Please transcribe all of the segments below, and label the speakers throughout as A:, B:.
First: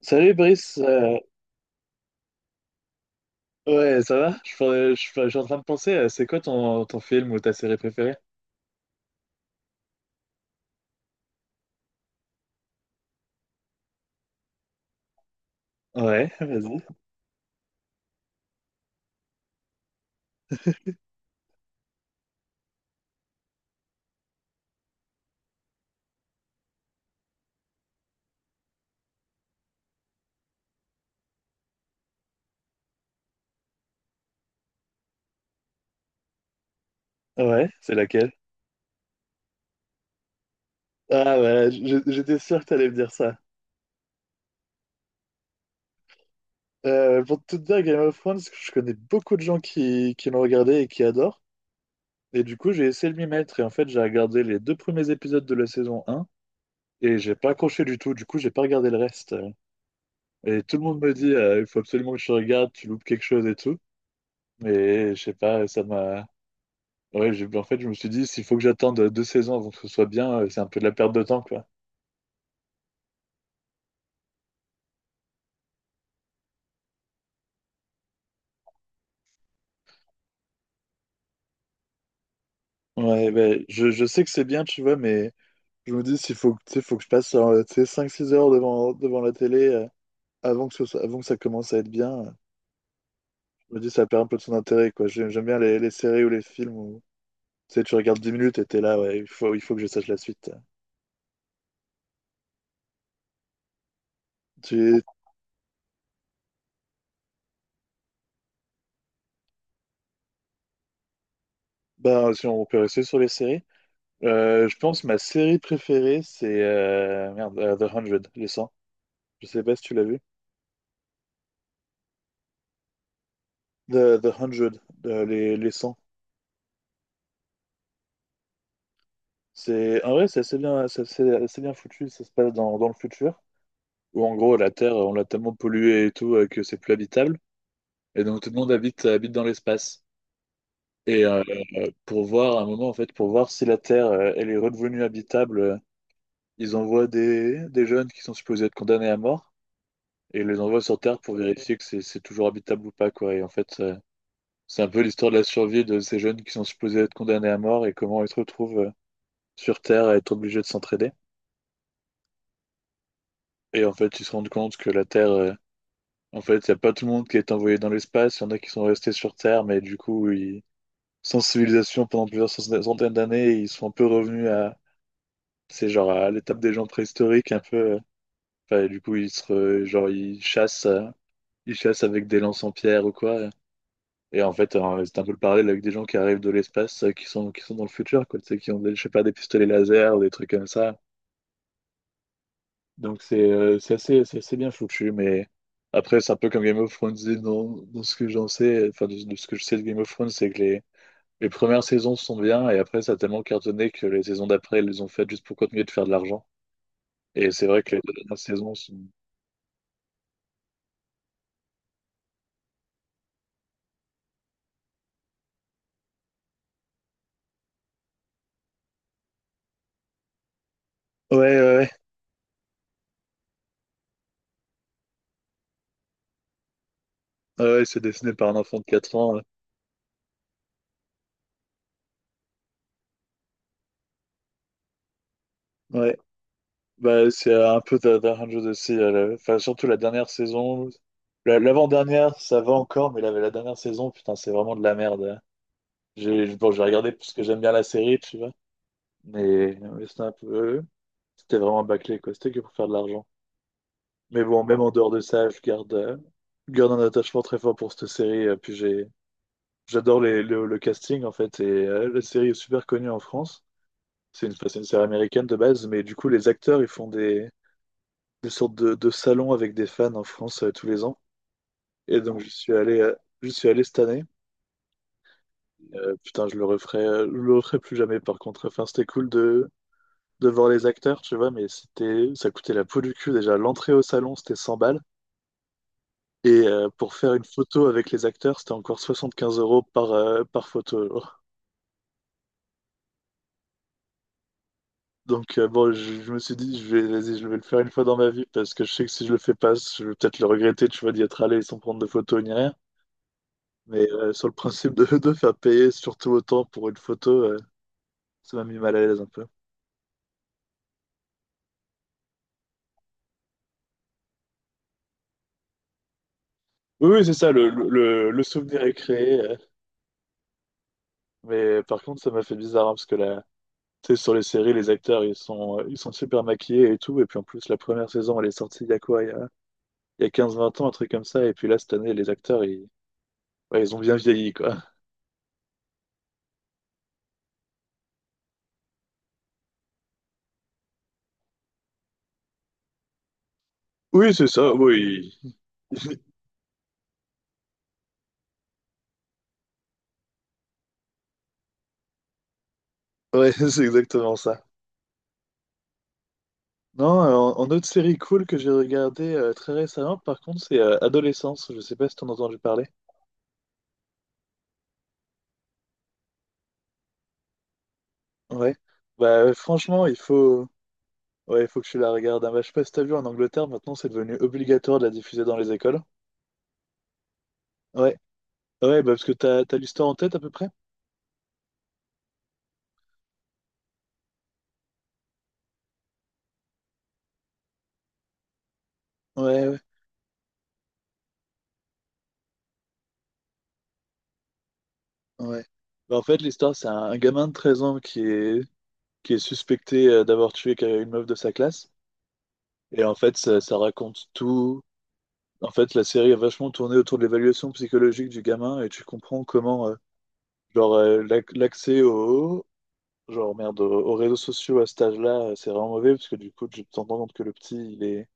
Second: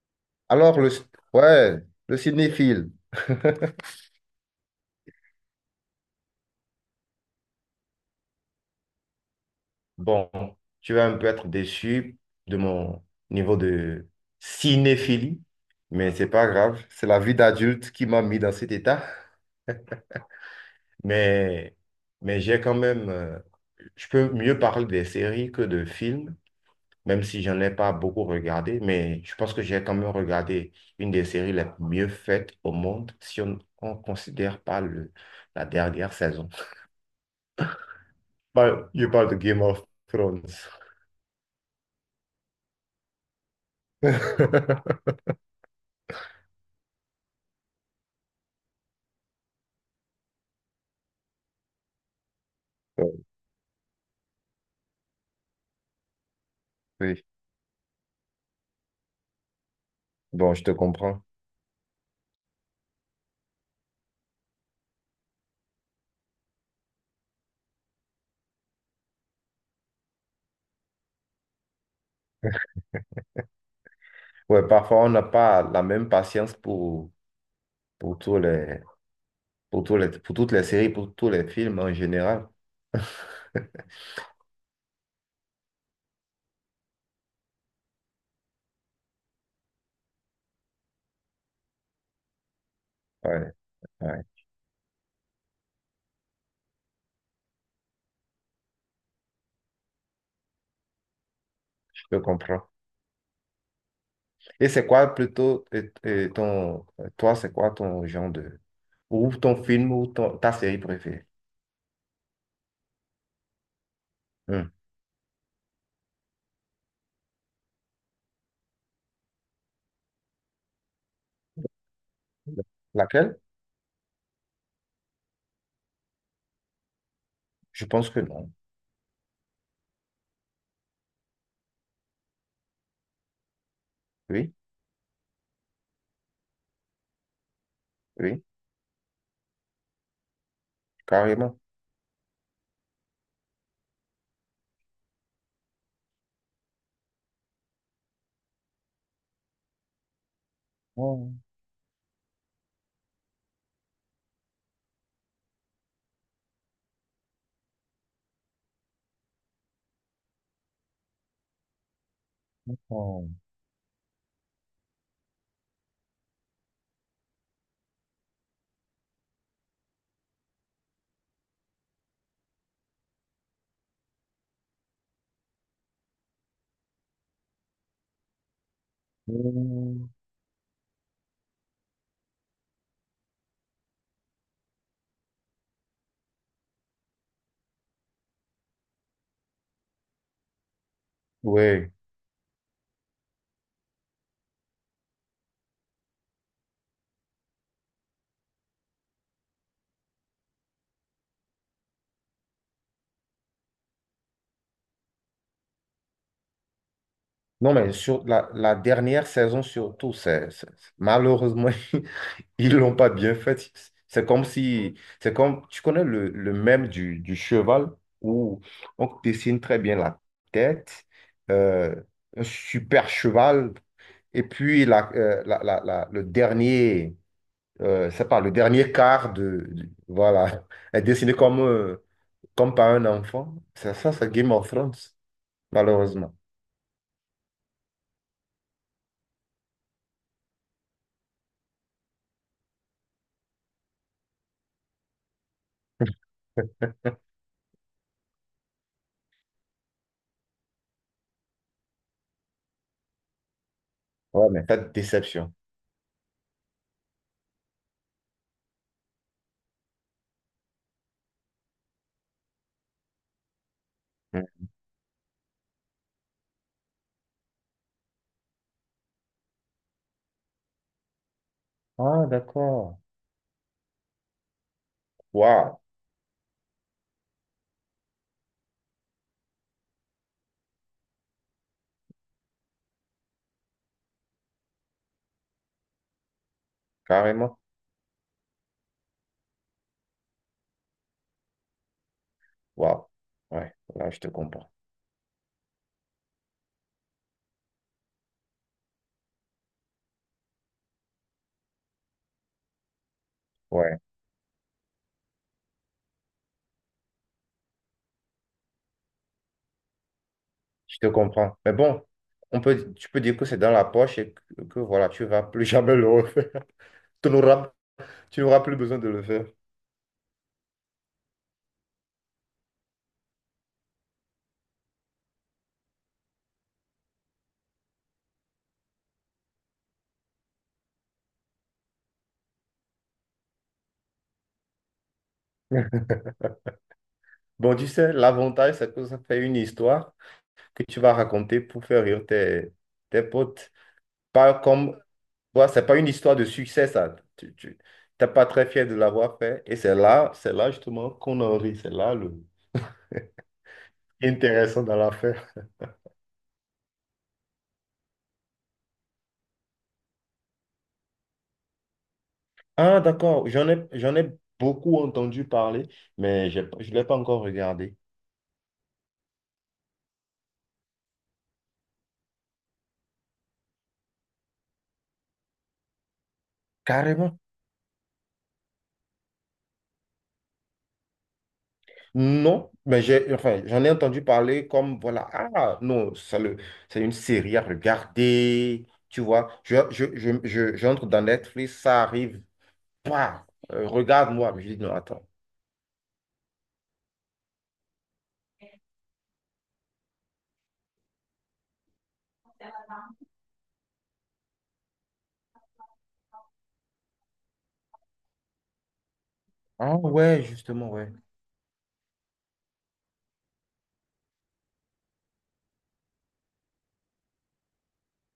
A: Salut Brice,
B: Alors, le, ouais, le cinéphile.
A: ouais ça va? Je suis en train de penser, c'est quoi ton film ou ta série préférée?
B: Bon, tu vas un peu être déçu de mon niveau de cinéphilie, mais c'est
A: Ouais,
B: pas
A: vas-y.
B: grave. C'est la vie d'adulte qui m'a mis dans cet état. Mais, mais j'ai quand même. Je peux mieux parler des séries que de films, même si j'en ai pas beaucoup regardé. Mais je pense que j'ai quand même regardé une des séries les mieux faites au monde, si on ne considère pas la dernière saison.
A: Ouais, c'est laquelle?
B: Bah, je parle de Game of Thrones.
A: Ah, ouais. J'étais sûr que t'allais me dire ça. Pour tout te dire, Game of Thrones, je connais beaucoup de gens qui l'ont regardé et qui adorent. Et du coup, j'ai essayé
B: Ouais.
A: de m'y mettre et en fait, j'ai regardé les deux premiers épisodes de la saison un et
B: Oui,
A: j'ai pas accroché du tout. Du coup, j'ai pas regardé le reste.
B: bon,
A: Et
B: je te
A: tout le monde me
B: comprends.
A: dit, il faut absolument que tu regardes, tu loupes quelque chose et tout. Mais je sais pas, ça m'a... Ouais, en fait, je me suis dit, s'il faut que j'attende deux saisons avant que ce soit bien, c'est un peu de la perte de temps, quoi.
B: Ouais, parfois, on n'a pas la même patience pour, pour tous les, pour toutes les séries, pour tous les films en général.
A: Ouais, ben, je sais que c'est bien, tu vois, mais je me dis, s'il faut, tu sais, faut que je passe tu sais, cinq six heures devant la télé, avant que ça commence à être bien,
B: Ouais,
A: je me dis, ça perd
B: ouais,
A: un peu de son intérêt, quoi. J'aime bien les séries ou les films où, tu sais, tu regardes 10 minutes et t'es là, ouais, il faut que je sache la suite.
B: je te comprends. Et c'est
A: Tu,
B: quoi plutôt toi, c'est quoi ton genre de, ou ton film ou ta série préférée?
A: Bah, si on peut rester sur les séries,
B: Hmm.
A: je pense que ma série préférée, c'est, merde, The 100, les cent. Je sais pas si tu l'as vu.
B: Laquelle?
A: The 100, les 100.
B: Je pense que non.
A: C'est, en vrai, c'est assez bien, assez bien foutu. Ça se passe dans le futur, où en
B: Oui,
A: gros, la Terre, on l'a tellement polluée et tout, que c'est plus habitable. Et donc,
B: oui,
A: tout le monde habite dans l'espace. Et
B: carrément.
A: pour voir, à un moment, en fait, pour voir si la Terre, elle est redevenue habitable, ils envoient des jeunes qui sont supposés être condamnés à mort et ils les envoient sur Terre
B: Oh,
A: pour vérifier que c'est toujours habitable ou pas, quoi. Et en fait, c'est un peu l'histoire de la survie de ces jeunes qui sont supposés être condamnés à mort et comment ils se retrouvent sur Terre à être obligé de s'entraider.
B: oh.
A: Et en fait, ils se rendent compte que la Terre, en fait, il n'y a pas tout le monde qui est envoyé dans l'espace, il y en a qui sont restés sur Terre, mais du coup, ils... sans civilisation pendant plusieurs centaines d'années, ils sont un peu revenus à, c'est genre à l'étape des gens préhistoriques, un peu. Enfin, et du coup,
B: Hmm.
A: genre, ils chassent avec des lances en pierre ou quoi. Et en fait, c'est un peu le parallèle avec des gens qui arrivent de l'espace, qui sont dans le futur, quoi, tu sais, qui ont, des, je sais pas, des pistolets laser, des trucs comme ça.
B: Oui.
A: Donc c'est assez bien foutu, mais après c'est un peu comme Game of Thrones et dans ce que j'en sais, enfin de ce que je sais de Game of Thrones, c'est que les premières saisons sont bien et après ça a tellement cartonné que les saisons d'après ils les ont faites juste pour continuer de faire de l'argent. Et c'est
B: Non,
A: vrai
B: mais
A: que les deux
B: sur
A: dernières saisons
B: la
A: sont...
B: dernière saison surtout, malheureusement, ils l'ont pas bien fait. C'est comme si, c'est comme, tu connais le mème du cheval où on dessine très bien la tête,
A: Ouais, ouais, ouais.
B: euh, un super cheval, et puis le dernier,
A: Ouais, ouais, c'est
B: c'est
A: dessiné
B: pas,
A: par
B: le
A: un enfant de
B: dernier
A: quatre
B: quart
A: ans. Ouais.
B: voilà, est dessiné comme par un enfant. C'est ça, c'est Game of Thrones,
A: Ouais.
B: malheureusement.
A: Bah, c'est un peu Da Hundred aussi. Enfin, surtout la dernière saison. L'avant-dernière, ça va encore, mais la dernière saison, putain, c'est vraiment de la merde, hein. Bon, j'ai regardé parce que j'aime bien la série, mais c'était un peu... C'était vraiment bâclé, quoi. C'était que pour faire de l'argent. Mais
B: Ouais,
A: bon,
B: mais
A: même en
B: cette
A: dehors de ça,
B: déception.
A: je garde un attachement très fort pour cette série. Puis j'adore le casting, en fait. Et la série est super connue en France.
B: Mm.
A: Enfin, c'est une série américaine de base. Mais du coup, les acteurs, ils font des sortes de salons avec des fans en France, tous les ans. Et
B: Ah,
A: donc, je suis
B: d'accord.
A: allé, euh, je suis allé cette année.
B: Waouh,
A: Putain, je le referai plus jamais, par contre. Enfin, c'était cool de... devant les acteurs, tu vois, mais ça coûtait la peau du cul déjà. L'entrée au salon, c'était 100 balles. Et pour faire une
B: carrément.
A: photo avec les acteurs, c'était encore 75 € par photo. Genre.
B: Waouh. Ouais, là, je te comprends.
A: Donc bon, je me suis dit, vas-y, je vais le faire une fois dans ma vie parce que je sais que si je le fais pas, je vais peut-être le regretter, tu vois, d'y être allé sans prendre de photos ni rien.
B: Ouais.
A: Mais sur le principe de, de faire payer surtout autant pour une photo, ça m'a mis mal à l'aise un peu.
B: Je te comprends. Mais bon, on peut, tu peux dire que c'est dans la poche et que voilà, tu vas plus jamais le refaire.
A: Oui, oui,
B: Tu
A: c'est ça, le,
B: n'auras,
A: le, le-
B: tu
A: le
B: n'auras plus
A: souvenir est
B: besoin de le
A: créé.
B: faire.
A: euh. Mais par contre, ça m'a fait bizarre, hein, parce que la... Tu sais, sur les séries, les acteurs, ils sont super maquillés et tout. Et puis en plus, la première saison, elle est sortie il y a quoi? Il y a quinze vingt ans, un truc comme ça. Et puis là, cette année, les acteurs, ils, ouais, ils ont bien vieilli, quoi.
B: Bon, tu sais, l'avantage, c'est que ça fait une histoire que tu vas raconter pour faire rire tes, tes potes.
A: Oui, c'est
B: Pas
A: ça,
B: comme,
A: oui.
B: voilà, c'est pas une histoire de succès, ça. T'es pas très fier de l'avoir fait. Et c'est là justement qu'on en rit. C'est là le
A: Ouais, c'est exactement ça.
B: intéressant dans l'affaire.
A: Non, en autre série cool que j'ai regardée très récemment, par contre, c'est Adolescence. Je sais pas si t'en as entendu parler.
B: Ah, d'accord. J'en ai beaucoup entendu parler, mais j'ai pas- je ne l'ai pas encore regardé.
A: Ouais. Bah, franchement, il faut... Ouais, il faut que tu la regardes. Ah, bah, je sais pas si t'as vu, en Angleterre, maintenant, c'est devenu obligatoire de la diffuser dans les écoles.
B: Carrément.
A: Ouais. Ouais, bah, parce que t'as l'histoire en tête, à peu près?
B: Non, mais j'ai, enfin, j'en ai entendu parler comme, voilà, ah non, c'est une série à regarder, tu vois.
A: Ouais.
B: J'entre dans Netflix, ça arrive, bah, regarde-moi. Mais je dis non, attends.
A: Ouais. Bah, en fait, l'histoire, c'est un gamin de 13 ans qui est suspecté, d'avoir tué une meuf de sa classe. Et en fait, ça raconte tout. En fait, la série a vachement tourné autour de l'évaluation psychologique du gamin et tu comprends comment,
B: Ah ouais, justement,
A: genre,
B: ouais.
A: l'accès au, genre, merde, aux réseaux sociaux à cet âge-là, c'est vraiment mauvais parce que du coup, tu te rends compte que le petit,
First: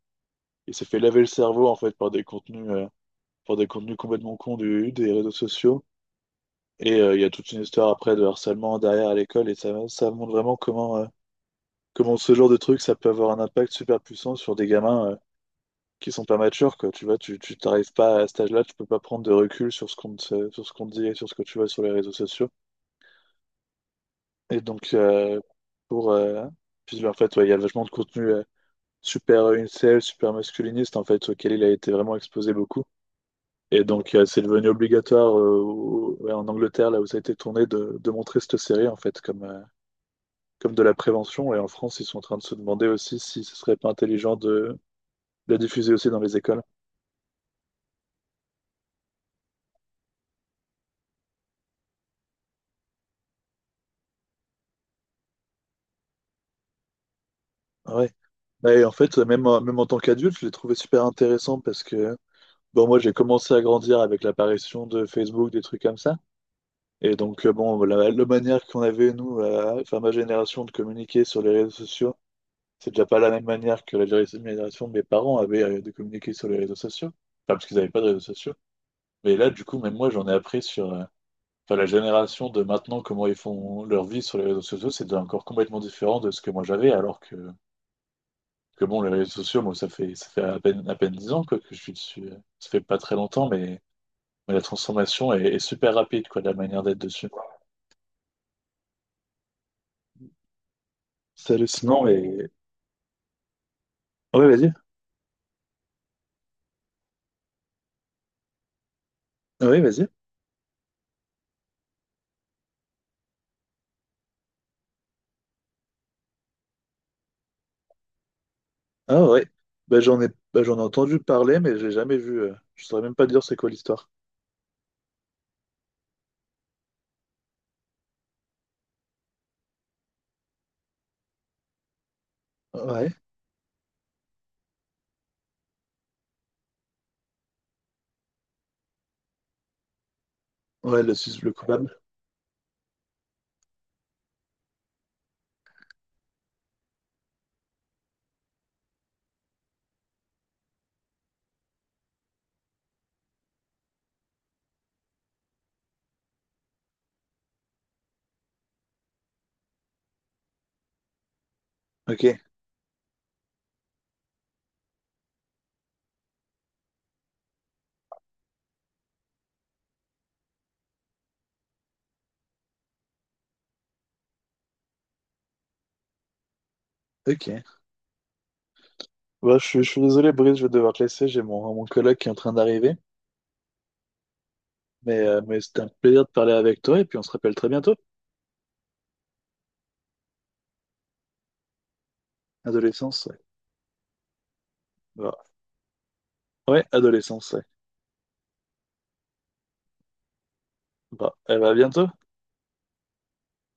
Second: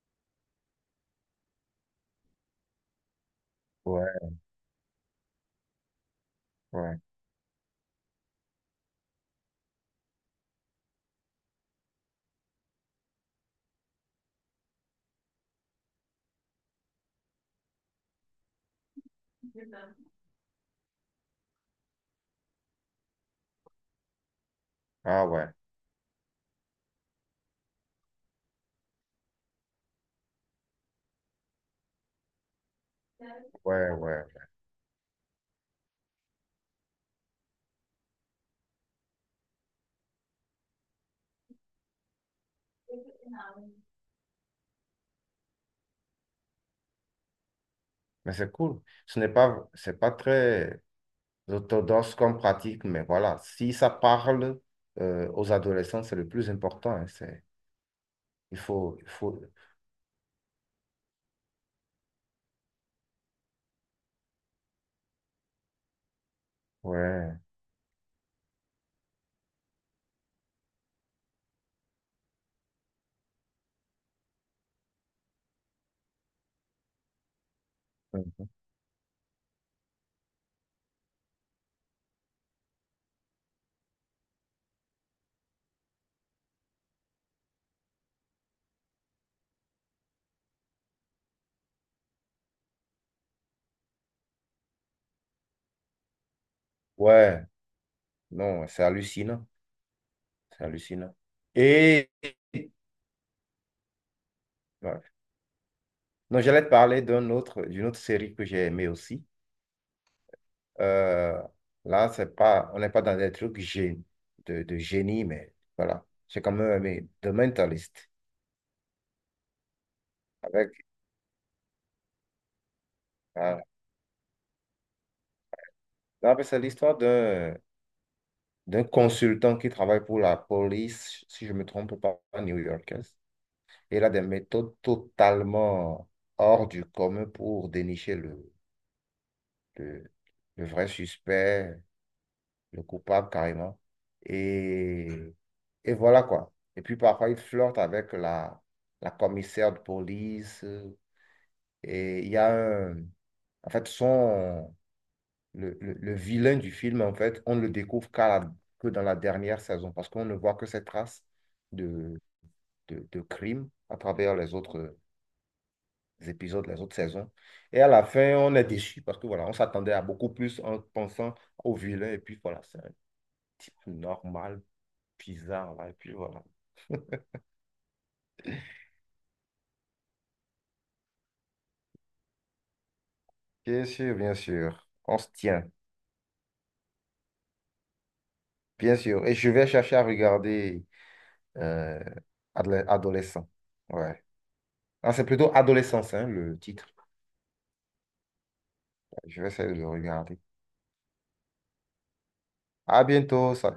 A: il s'est fait laver le cerveau, en fait, par des contenus
B: Ouais,
A: complètement cons des réseaux sociaux. Et
B: ouais.
A: il y a toute une histoire après de harcèlement derrière à l'école, et ça montre vraiment comment ce genre de truc, ça peut avoir un impact super puissant sur des gamins, qui sont pas matures, quoi. Tu vois, tu t'arrives pas à cet âge-là, tu peux pas prendre de recul sur ce qu'on te dit et sur ce que tu vois sur les réseaux sociaux. Et donc,
B: Ah ouais,
A: pour, euh, puis en fait, ouais, il y a vachement de contenu, super, incel, super masculiniste, en fait, auquel il a été vraiment exposé beaucoup. Et
B: ouais,
A: donc,
B: ouais.
A: c'est devenu obligatoire, ouais, en Angleterre, là où ça a été tourné, de montrer cette série, en fait, comme de la prévention. Et en France, ils sont en train de se demander aussi si ce serait pas intelligent de la diffuser aussi dans les écoles.
B: Mais c'est cool. Ce n'est pas, c'est pas très orthodoxe comme pratique, mais voilà, si ça parle aux adolescents, c'est le plus important. Hein, c'est,
A: Ah, ouais. Et en
B: il
A: fait,
B: faut,
A: même, même en tant qu'adulte, je l'ai trouvé super intéressant parce que, bon, moi, j'ai commencé à grandir avec l'apparition de Facebook, des trucs comme ça. Et
B: ouais.
A: donc, bon, la manière qu'on avait, nous, enfin, ma génération, de communiquer sur les réseaux sociaux, c'est déjà pas la même manière que la génération de mes parents avaient, de communiquer sur les réseaux sociaux. Enfin, parce qu'ils n'avaient pas de réseaux
B: Mhm.
A: sociaux. Mais là, du coup, même moi, j'en ai appris sur, enfin, la génération de maintenant, comment ils font leur vie sur les réseaux sociaux. C'est déjà encore complètement différent de ce que moi j'avais, alors que bon, les réseaux sociaux, moi, ça fait à peine 10 ans, quoi, que je suis dessus. Ça fait pas très longtemps, mais la transformation est super rapide, quoi, de la manière d'être dessus.
B: Ouais. Non, c'est hallucinant. C'est hallucinant.
A: C'est hallucinant,
B: Et
A: et... Oui, vas-y.
B: ouais. Non, j'allais te parler d'une autre série que j'ai aimée aussi.
A: Oui, vas-y.
B: Euh, là, c'est pas, on n'est pas dans des trucs de génie, mais voilà. J'ai quand même aimé The Mentalist.
A: Ah, ouais, bah, j'en ai, bah,
B: Avec,
A: j'en ai entendu parler, mais j'ai jamais vu. Je saurais même pas dire c'est
B: ah,
A: quoi l'histoire.
B: là, c'est l'histoire d'un consultant qui travaille pour la police, si je ne me trompe pas,
A: Ouais,
B: new-yorkaise. Et il a des méthodes totalement hors du commun pour dénicher le, le vrai
A: ouais, le
B: suspect
A: coupable.
B: le coupable carrément. Et, et voilà quoi. Et puis parfois, il flirte avec la commissaire de police. Et il y a un... En fait, son... Le vilain du film, en fait, on ne le découvre que dans la dernière saison parce qu'on ne voit que ses traces de,
A: Ok,
B: de crime à travers les autres épisodes, les autres saisons. Et à la fin, on est déçu parce que voilà, on s'attendait à beaucoup plus en pensant au vilain. Et puis voilà, c'est un type normal bizarre là. Et puis voilà.
A: ok. Bah, je suis désolé, Brice, je vais devoir te laisser. J'ai mon collègue qui est en train d'arriver.
B: Bien sûr, bien sûr. On
A: Mais,
B: se
A: euh, mais
B: tient.
A: c'était un plaisir de parler avec toi, et puis on se rappelle très bientôt.
B: Bien sûr. Et je vais chercher à regarder euh,
A: Adolescence, ouais.
B: Adolescent. Ouais. Ah, c'est
A: Bah,
B: plutôt Adolescence, hein, le
A: ouais,
B: titre.
A: adolescence, ouais.
B: Je vais essayer de le regarder.
A: Bah, eh bah, à bientôt.
B: À bientôt. Ça-